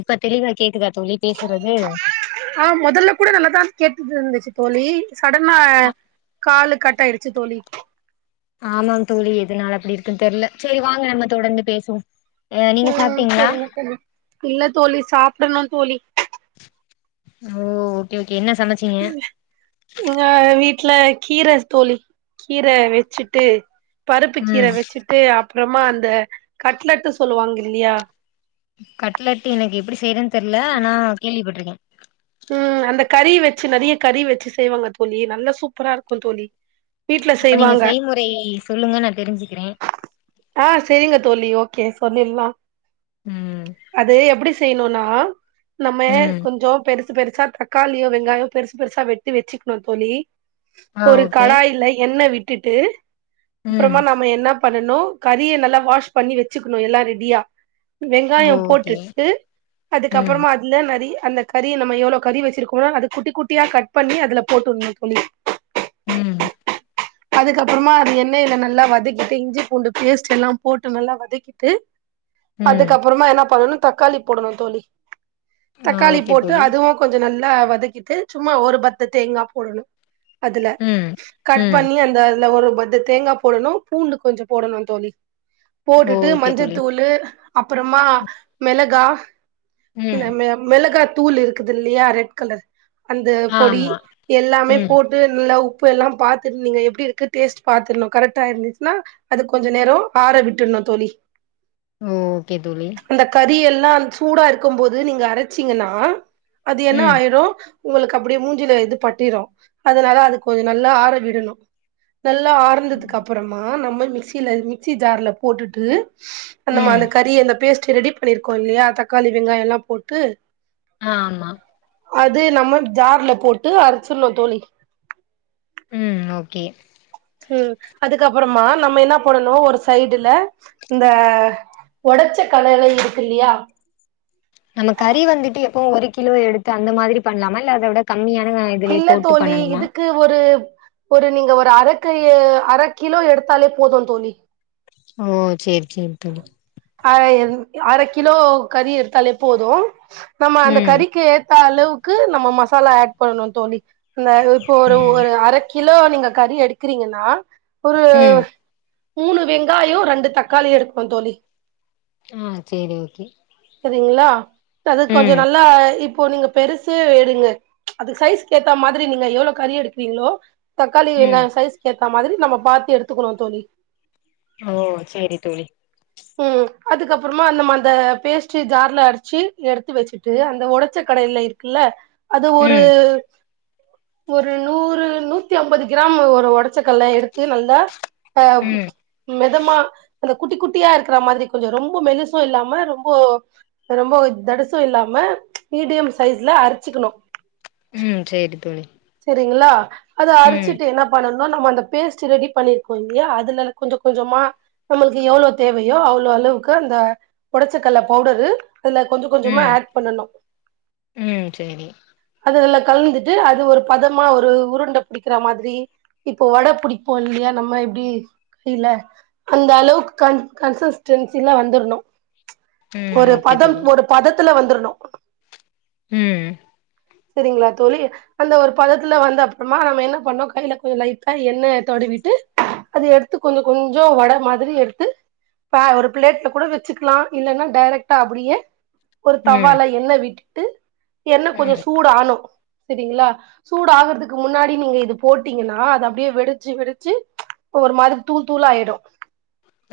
இப்ப தெளிவா கேக்குதா தோழி பேசுறது ஆ மொதல்ல கூட நல்லா தா கேட்டுட்டுருந்துச்சு தோழி சடனா காலு கட் ஆயிடுச்சு தோழி ஆமாம் தோழி எதுனால அப்டி இருக்குன் தெர்ல சேரி வாங்க நம்ம தொடர்ந்து பேசுவோ அ நீங்க ம் சாப்ட்டீங்களா செரிங்க தோழி இல்ல தோழி சாப் டனு தோழி ஓ ஓகே ஓ எங்க வீ ட்ல கீர தோழி கீர வெச்சிட்டு பருப்பு கீர ம் வெச்சிட்டு அ ப்றமா அந்த கட்லட்டு சொல்லுவாங்கில்லியா கட்லட்டு எனக்கு எப்டி செய்றன் தெர்ல ஆனா கேள்விப்பட்ருக்கே ம் அந்த கறி வெச்சு நெறிய கறி வெச்சு செய்வாங்க தோழி நல்ல சூப்பரா இருக்கு தோழி வீட்ல அப்ப நீங்க செய்வாங்க செய்முறை சொல்லுங்க நா தெரிஞ்சிக்கிறே ஆ செரிங்க தோழி ஓகே சொல்லிர்லா ம் அது எப்டி செய்யனுனா நம்மே ம் கொஞ்சோ பெரு சு பெருசா தக்காளியோ வெங்காயோ பெருசு பெருசா வெட்டி வெச்சுக்னு தோழி ஆ ஒரு ஓகே கடாய்ல எண்ண விட் டுட்டு ம் அப்றமா நாம என்ன பண்ணனு கறிய நல்லா வாஷ் பண்ணி வெச்சுக்கனு எல்லா ரெடியா ஓ வெங்காயோ ஓகே போட்டுட்டு ம் அதுக்கப்றமா அதுல நெறய அந்த க றி நம்ம எவ்ளோ கறி வெச்சிருக்கமோ அது குட்டி குட்டியா கட் பண்ணி அதுல போட்டுர்னு தோழி ம் அதுக்கப்பறமா அது எண்ணெய்ல நல்லா வதக்கிட்டு இஞ்சி பூண்டு பேஸ்ட் எல்லா போட்டு நல்லா வதக்கிட்டு ம் அதுக்கப்புறமா என்னா பண்ணணு தக்காளி போடனு தோழி ஆ தக்காளி ஓகே போட்டு தோழி அதுவு கொஞ்ச நல்லா வத வதக்கிட்டு சும்மா ஒரு பத்த தேங்கா போடனு அதுல ம் கட் ம் பண்ணி அந்த அதுல ஒரு பத்து தேங்காய் போடணு பூண்டு கொஞ்சோ போடணும் தோழி போட்டுட்டு ஓகே தோழி மஞ்சத்தூளு அப்பறமா மெளகா ல ம் மெ மெளகா தூள் இருக்குதுல்லியா ரெட் கலர் அந்த பொடி ஆமா எல்லாமே ம் போட்டு நல்லா உப் பெல்லா பாத் தர்னு எப்டி இருக்கு டேஸ்ட் பாத்துர்னு கரெக்டா இருந்துச்சுனா அத கொஞ்ச நேரோ ஆற விட்டுர்னு தோழி ஓ ஓகே தோழி லா சூடா இருக்கும்போது நீங்க அரச்சிங்கன்னா அது என்ன ம் ஆயிடு உங்களுக்கு அப்டியே மூஞ்சிலே இது பட்டிரு அதனால அது கொஞ்ச நல்லா ஆற விடணு நல்லா ஆர்ந்ததுக்கு அப்றமா நம் மிக்சில மிக்சி ஜார்ல போட்டுட்டு அந்த ம் மா அந்த கறி அந்த பேஸ் ட் ரெடி பண்ணிருக்கோ இல்லயா தக்காளி வெங்காயலா போட்டு ஆமா அது நம்ம ஜார்ல போட்டு அரைச்சிர்ணு தோழி ம் ஓகே சேரி அதுக்கபறமா நம்ம என்னா பண்ணனு ஒரு சைடுல இந்த ஒடச்ச கல்ல எல்லா இருக்கில்லயா நம்ம கறி வந்துட்டு எப்பவு ஒரு கிலோ எடுத்து அந்த மாதிரி பண்ணலாமா இல்ல அத விட க இல்ல தோழி இதுக்கு ஒரு ஒரு நீங்க இந்த அரக்கயீ அர கிலோ எடுத்தாலே போது தோழி ஓ சேரி சேரிங் தோழி அ அர கிலோ கறி எடுத்தாலே போது நம்ம அந்த ம் கறிக்கு ஏத் த்த அளவுக்கு நம்ம மசாலா ஏட் பண்ணணு தோழி அந்த இப்போ ஒரு ம் ஒரு அரக்கி கிலோ நீங்க கறி எடுக்கறீங்கன்னா ஒரு ம் மூணு வெங்காயோ ரெண்டு தக்காளி எடு தோழி ஆ சரி ஓகே சரிங்களா அது ம் கொஞ்சம் நல்லா ப் இப்போ நீங்க பெருசு எடுங்க அது சைஸ்கேத்த ஏத்த மாதிரி நீங்க எவ்ளோ கறி எடுக்கிறீங்ளோ தக்காளி ம் வெங்காயம் சைஸ் கே க்க மாதிரி நம்ம பாத்து எடுத்துக்கணு தோழி ஓ சரி தோழி ம்ம் அதுக்கப்பறமா நம்ம அந்த பேஸ்ட் ஜார்ல அடிச்சு எடுத்து வச்சுட்டு அந்த ஒடச்ச கடயில இருக்குல்ல அது ஒரு ம் ஒரு நூறு நூத்தி ஐம்பது கிராமு ஒரு ஒடச்சக்கல்ல எடுத்து நல்லா அ ம் மெதமா ல்ல குட்டி குட் குட்டியா இருக்கிற மாதிரி கொஞ்சம் ரொம்ப மெலிசும் இல்லாம ரொம்போ ரொம்போ தடுசும் இல்லாம மீடியம் அரிச்சுிக்கணும் ம் சேரி தோழி ரிங்களா அத ம் அரிச்சிட்டு என்ன பண்ணணு நம்ம அந்த பேஸ்ட் ரெடி பண்ணிருக்கோம் இல்லையா அதுல கொஞ்சம் கொஞ்சமா நம்மளுக்கு எவ்ளோ தேவையோ அவ்ளோ அளவுக்கு அந்த ஒடச்சக்கல்ல பவுடரு அதுல கொஞ்சம் கொஞ்சமா ம் ஆட் பண்ணணும் ம் சேரி அது நல்ல கலந்துட்டு அது ஒரு பதமா ஒரு உருண்ட புடிக்கற மாதிரி இப்போ வட புடிப்போ இல்லையா நம்ம எப்டி கையில அந்த அளவுக்கு கன் கன்சிஸ்டன்சில்ல வந்துரணும் ம் ஒரு ஓகே பதம் தோழி ஒரு பதத் த்துல வந்துரணும் ம்ம் சரிங்களா தோழி அந்த ஒரு பதத்துல வந்து அப்பறமா நம்ம என்ன பண்ணோம் கையில கொஞ்ச லைபட்டா எண்ண தொடவிட்டு அது எடுத்து கொஞ்சம் கொஞ்சம் வட மாதிரி எடுத்து ப ஒரு பிளேட்ல கூட வச்சுக்கலாம் இல்லன்னா டிரெக்ட்டா அப்டியே ஒரு ம் தவ்வால என்ன வீட் ட்டு என்ன கொஞ்ச ம் சூடானும் சரிங்களா சூடு ஆகுறதுக்கு முன்னாடி நீங்க இது போட்டீங்கன்னா அது அப்டியே வெடிச்சு வெடிச்சு ஒரு மாரி தூள் தூளாயிடு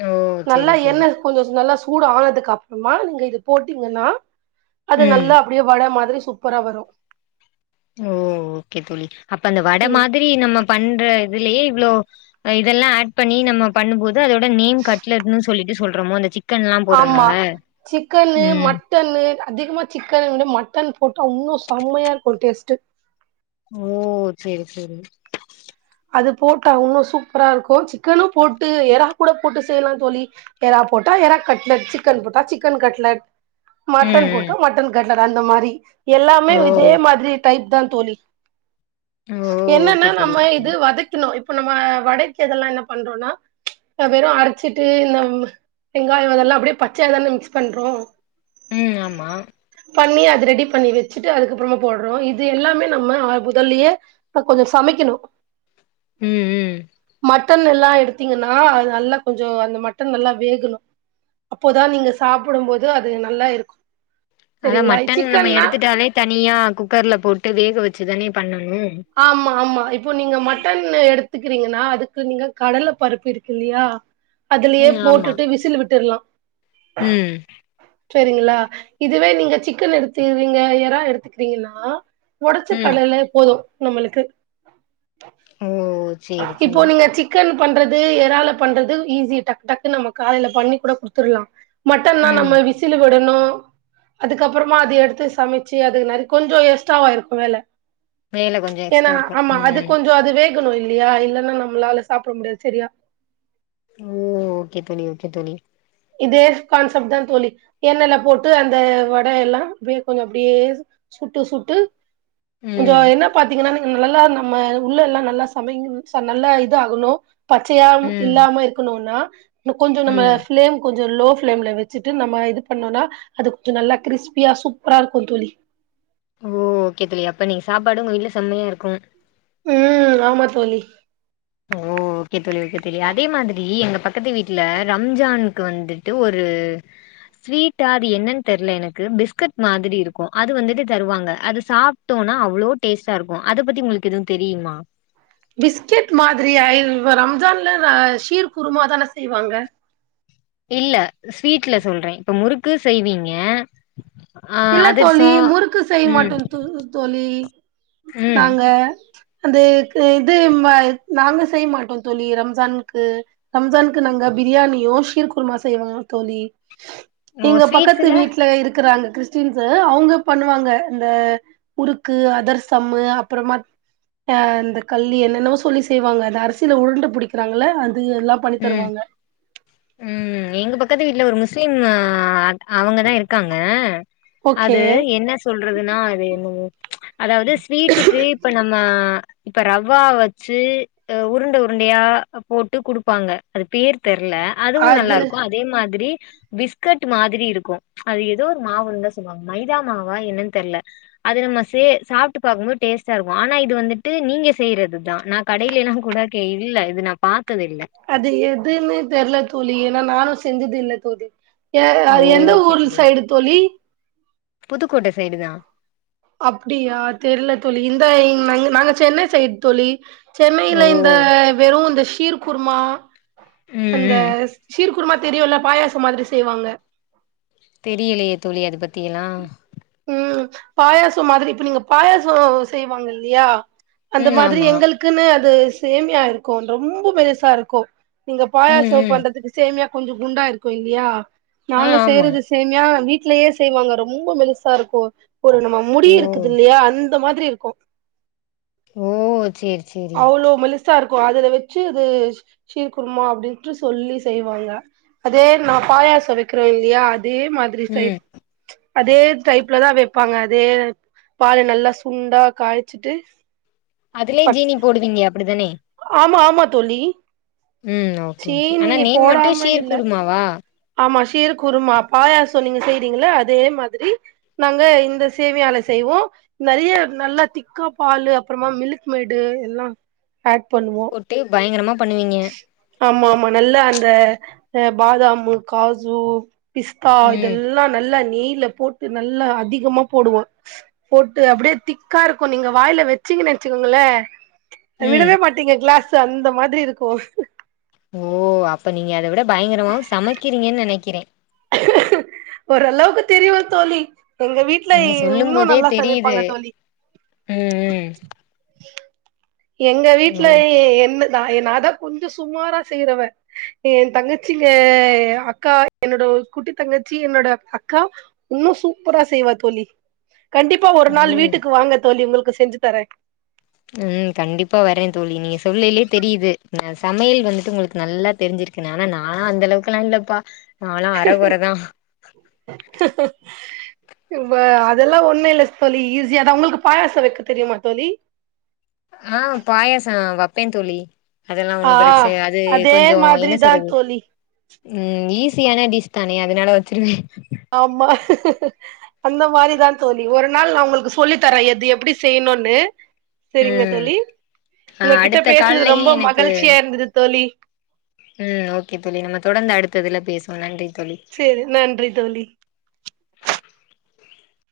ஓ நல்லா சேரி என்ன தோழி கொஞ்சம் நல்லா சூடு ஆனதுக்கப்புறமா நீங்க இது போட்டீங்கன்னா அது ம் நல்லா அப்டியே வட மாதிரி சூப்பரா வரும் ஓ ஓகே தோழி அப்ப அந்த வட ம் மாதிரி நம்ப பண்ற இதுலயே இவ்ளோ இதெல்லா ஆட் பண்ணி நம்ம பண்ணும்போது து அதோட நேம் கட்லட்னு சொ சொல்லிட்டு சொல்றமோ அந்த சிக் ஆமா சிக்கனு ம் மட்டனு அதிகமா சிக்கன விட மட்டன் போட்டா இன்னு செம்மையா இருக்கூ டேஸ்ட்டு ஓ செரி செரி அது போட்டா உன்னோ சூப்பரா இருக்கூ சிக்கனு போட்டு எறா கூட போட்டு செய்யலா தோழி எறா போட்டா எறா கட்லட் சிக்கன் போட்டா சிக்கன் கட்லட் ம் மட்டன் ம் போட்டா மட்டன் கட் ந்தர அந்த மாரி எல்லாமே ஓ இதே மாதிரி டைப் தான் தோழி ஓ ஓகே என்னன்னா தோழி நம்ம ஓகே இப் தோழி [unintelligible] இப்ப நம்ம வடைக்குதெல்லா என்ன பண்றோனா வெறு அரச்சிட்டு இந்த வெங்காயோ அதெல்லா அப்டியே பச்சையதான மிக்ஸ் பண்றோ ம் ஆமா பண்ணி அது ரெடி பண்ணி வெச்சிட்டு அதுக்கப்புறமா போட்றோ இது எல்லாமே நம்ம புதல்லயே கொஞ்ச சமைக்கணு ம் ம் மட்டன் எல்லா எடுத்தீங்கன்னா அது நல்லா கொஞ்சோ அந்த மட்டன் நல்லா வேகணு அப்போதான் நீங்க சாப்பிடும்போது அது நல்லா இருக்கும் அதா மட்டன் நம்ம எடுத்துட்டாலே தனியா குக்கர்ல போட்டு வேக வச்சுதானே பண்ணு ஆமா ஆமா இப்போ நீங்க மட் மட்டன் எடுத்துக்கிறீங்கன்னா அதுக்கு நீங்க கடல பருப்பு இருக்கு இல்லியா அதுலயே ம் ஆமா போட்டுட்டு விசில் விட்டுருலா ம் சரிங்களா இதுவே நீங்க சிக்கன் எடுத்துவீங்க எறா எடுத்துக்கிறீங்கன்னா ஒடச்ச ம் கடலயே போதும் நம்மளுக்கு ஓ சேரி இப்போ சேரி நீங்க சிக்கன் பண்றது ஏறால பண்றது ஈஸி டக் டக்குனு நம்ம காலையில பண்ணி கூட குடுத்துற்லா மட்டன்னா ம் நம்ம விசிலு விடணு அதுக்கப்பறமா அது எடுத்து சமைச்சு அது நறு கொஞ்சோ எஸ்டாவாருக்கூ வேல வேல கொஞ்சோ ஏன்னா எக்ஸ்ட்ரா இருக்கு ஆமா ம் அது ம் கொஞ்சோ அதுவே க்கனு இல்லியா இல்லன்னா நம்மளால சாப்ட முடியாது சரியா ஓ ஓகே தோழி ஓகே தோழி இதே கான்செப்ட் தா தோழி எண்ணெய்ல போட்டு அந்த வட எல்லா ப்டே கொஞ்ச அப்டியே சுட்டு சுட்டு கொஞ்சோ ம் என்ன பாத்தீங்கன்னா நல்லா நம்ம உள்ள எல்லா நல்லா சமைஞ் ச நல்லா இது ஆகுனோ பச்சையா ம் இல்லாம இருக்கனோனா இன்னு கொஞ்சோ நம்ம ம் ம் கொஞ்சோ லோ ஃபிலேம்ல வெச்சுட்டு நம்ம இது பண்ணோனா அது கொஞ்சோ நல்லா கிரிஸ்பியா சூப்பரா இருக்கூ தோழி ஓ ஓகே தோழி அப்ப நீங்க சாப்பாடு உங்க வீட்ல செம்மையா இருக்கும் உம் ஆமா தோழி ஓ ஓகே தோழி ஓகே தோழி அதே மாதிரி எங்க பக்கத்து வீட்ல ரம்ஜானுக்கு வந்துட்டு ஒரு ஸ்வீட்டா அது என்னன் தெரில எனக்கு பிஸ்கட் மாதிரி இருக்கூ அது வந்துட்டு தருவாங்க அது சாப்ட்டோனா அவ்ளோ டேஸ்ட்டா இருக்கூ அது பத்தி உங்களுக்கு எதுவும் தெரியுமா பிஸ்கெட் மாதிரி ஐம் இப்ப ரம்ஜான்ல ஆ ஷீர் குருமா தான செய்வாங்க இல்ல ஸ்வீட்ல சொல்றே இப்ப முறுக்கு செய்வீங்க ஆ இல்ல தோழி அதிர்சோ முறுக்கு செய்ய ம் மாட்டோ தூ தோழி ம் நாங்க அந்த இக்கு இது ம நாங்க செய்ய மாட்டோ தோழி ரம்ஜானுக்கு ரம்ஜானுக்கு நாங்க பிரியாணியு ஷீர் குருமா செய்வோ தோழி ஓ இங்க பக்கத்து ஸ்வீட்ஸ்ல வீட்ல இருக்குறாங்க சின்சு அவங்க பண்ணுவாங்க இந்த முறுக்கு அதரசம்மு அப்றோமா இந்த கல்லி என்னென்னவோ சொல்லி செய்வாங்க அந்த அரிசியில உருண்டை பிடிக்கிறாங்க இல்ல இது எல்லா பண்ணி ம் தருவாங்க ம் எங்க பக்கத்து வீட்ல ஒரு முஸ்லிம் ஆ அத் அவங்க தா இருக்காங்க ஓகே அது என்ன சொல்றதுன்னா அது என்னமோ அதாவது ஸ்வீட்டுக்கு இப்ப நம்ம இப்ப ரவ்வா வெச்சு அ உருண்ட உருண்டையா அ போட்டு குடுக் ப்பாங்க அது பேர் தெர்ல அதுவு நல்லா அது இருக்கூ அதே மாதிரி பிஸ்கட் மாதிரி இருக்கு அது ஏதோ ஒரு மாவுன்னு தா சொல்லுவாங்க மைதா மாவா என்னன்னு தெரியல அது நம்ம சே சாப்பிட்டு பாக்குபோது டேஸ்ட்டா இருக்கு ஆனா இது வந்துட்டு நீங்க செய்யறது தா நா கடையிலலா கூட கே இல்ல இது நா பாத்தது இல்ல அது எதுன்னு தெரியல தோழி ஏனா நானு செஞ்சதில்லை தோழி ஏ ஓ அது எந்த ஓகே ஊரு தோழி சைடு தோழி புதுக்கோட்டை சைடு தா அப்படியா தெரியல தோழி இந்த [unintelligible] நாங்க சென்னை செயிடு தோழி சென்னையில ஓ இந்த வெறு இந்த ஸ் கீர் குருமா ம் அந்த ம் சீர் குருமா தெரியுல்ல பாயாசோ மாதிரி செய்வாங்க தெரியலையே தோழி அது பத் தீனா ம் பாயாசோ மாதிரி இப்ப நீங்க பாயாசோ செய்வாங்க இல்லையா அந்த ம் மாதிரி ஆமா எங்களுக்குன்னு து சேமியா இருக்கூ ரொம்போ மெலிசா இருக்கூ நீங்க ம் பாயாசோ ம் பண்றதுக்கு சேமியா கொஞ்சோ குண்டா இருக்கூ இல்லையா ஆ நாங்க ஆமா செய்றது சேமியா வீட் ட்லயே செய்வாங்க ரொம்போ மெலிஸ் தருக்கோ ஒரு நம்ம முடி ஓ இருக்குதில்லியா அ ந்த மாதிரி இருக்கோ ஓ சேரி சேரி சா இருக்கோ அதுல வெச்சு இது சி சீர்குருமா அப்டின்ட்டு சொல்லி செய்வாங்க அதே நா பாயாசம் வெக்கிறோ இல்லியா அதே மாதிரி ம் சைட் அதே வெப்பாங்க அதே பால நல்லா சுண்டா காய்ச்சுட்டு அதுலே ஜீனி போடுவீங்க அ ப்டிதானே மா தோழி ம் ஓகே ஓகே ஆனா சீனி நேம் மட்டு போடாம ஷீர் இல்ல குருமாவா ஆமா ஷீரு குருமா பாயாசோ நீங்க செய்றீங்கள அதே மாதிரி நாங்க இந்த சேமியால செய்வோ நெறைய நல்லா திக்கா பால்லு அப்புறமா மிலுக் மெடு எல்லா ஆட் பண்ணுவோ போட்டு பயங்கரமா பண்ணுவீங்க ஆமா ஆமா நல்லா அந்த அ பாதாமு காஜு பிஸ்தா ம் இதெல்லா நல்லா நெய் யில போட்டு நல்லா அதிகமா போடுவோ போட்டு அப்டியே திக் காருக்கு நீங்க வாயில வெச்சீங்கன் வெச்சுக்கோங்களே ம் விடவே மாட்டீங்க க்ளாஸ் து அந்த மாதிரி இருக் கோ ஓ அப்ப நீங்க அத விட பயங்கரமாவு சமைக்கிறீங்கன் நெனைக்கிறே ஒரளவுக்கு தெரியு தோழி எங்க வீட்ல நீங்க சொல்லும் இன்னு போதே நல்லா தெரியுது சமைப்பாங்க தோழி ம் ம் எங்க வீட்ல ஓ ஏ என்ன நா‌ எ நாதா கொஞ்சோ சுமாரா செய்றவ என் தங்கச்சிங்க எ அக்கா என்னோட குட்டி தங்கச்சி என்னோட அக்கா உன்னு சூப்பரா செய்வா தோழி கண்டிப்பா ஒரு ஓ நாள் வீட்டுக்கு வாங்க தோழி உங்குளுக் க்கு செஞ்சு தரே ம் கண்டிப்பா வரே தோழி நீங்க சொல்லேலே தெரியுது நா சமையல் வந்துட்டு ஒங்ளுக்கு நல்லா தெரிஞ்சிருக்குனு ஆனா நாலா அந்த அளவுக்கெல்லா இல்லப்பா நாலா அரகொறதா அதெல்லா ஒன்னு இல்ல தோழி ஈஸியாதா ஒங்ளுக்கு பாயாசோ வெக்க தெரிமா தோழி ஆஹ் பாயாசோ வப்பே தோழி அதெல்லா ஆ ஒன்னு பிரச்சன அது அதே கொஞ்சோ என்ன மாதிரிதா சொல்றது தோழி ம் ஈஸியான டிஸ் தானே அதனால வச்சுருந்தே ஆமா அந்த மாரி தா தோழி ஒரு நாள் நா ஒங்ளுக்கு சொல்லி தரே எது எப்டி செய்னுனு செரிங்க ம் தோழி ஆ உங்ககிட்ட அடுத்த பேசுனது கால்லயே ரொம்ப எனக்கு மகிழ்ச்சியா இருந்தது தோழி ம் ஓகே தோழி நம்ப தொடந்து அடுத்ததுல பேசுவோ நன்றி தோழி செரி நன்றி தோழி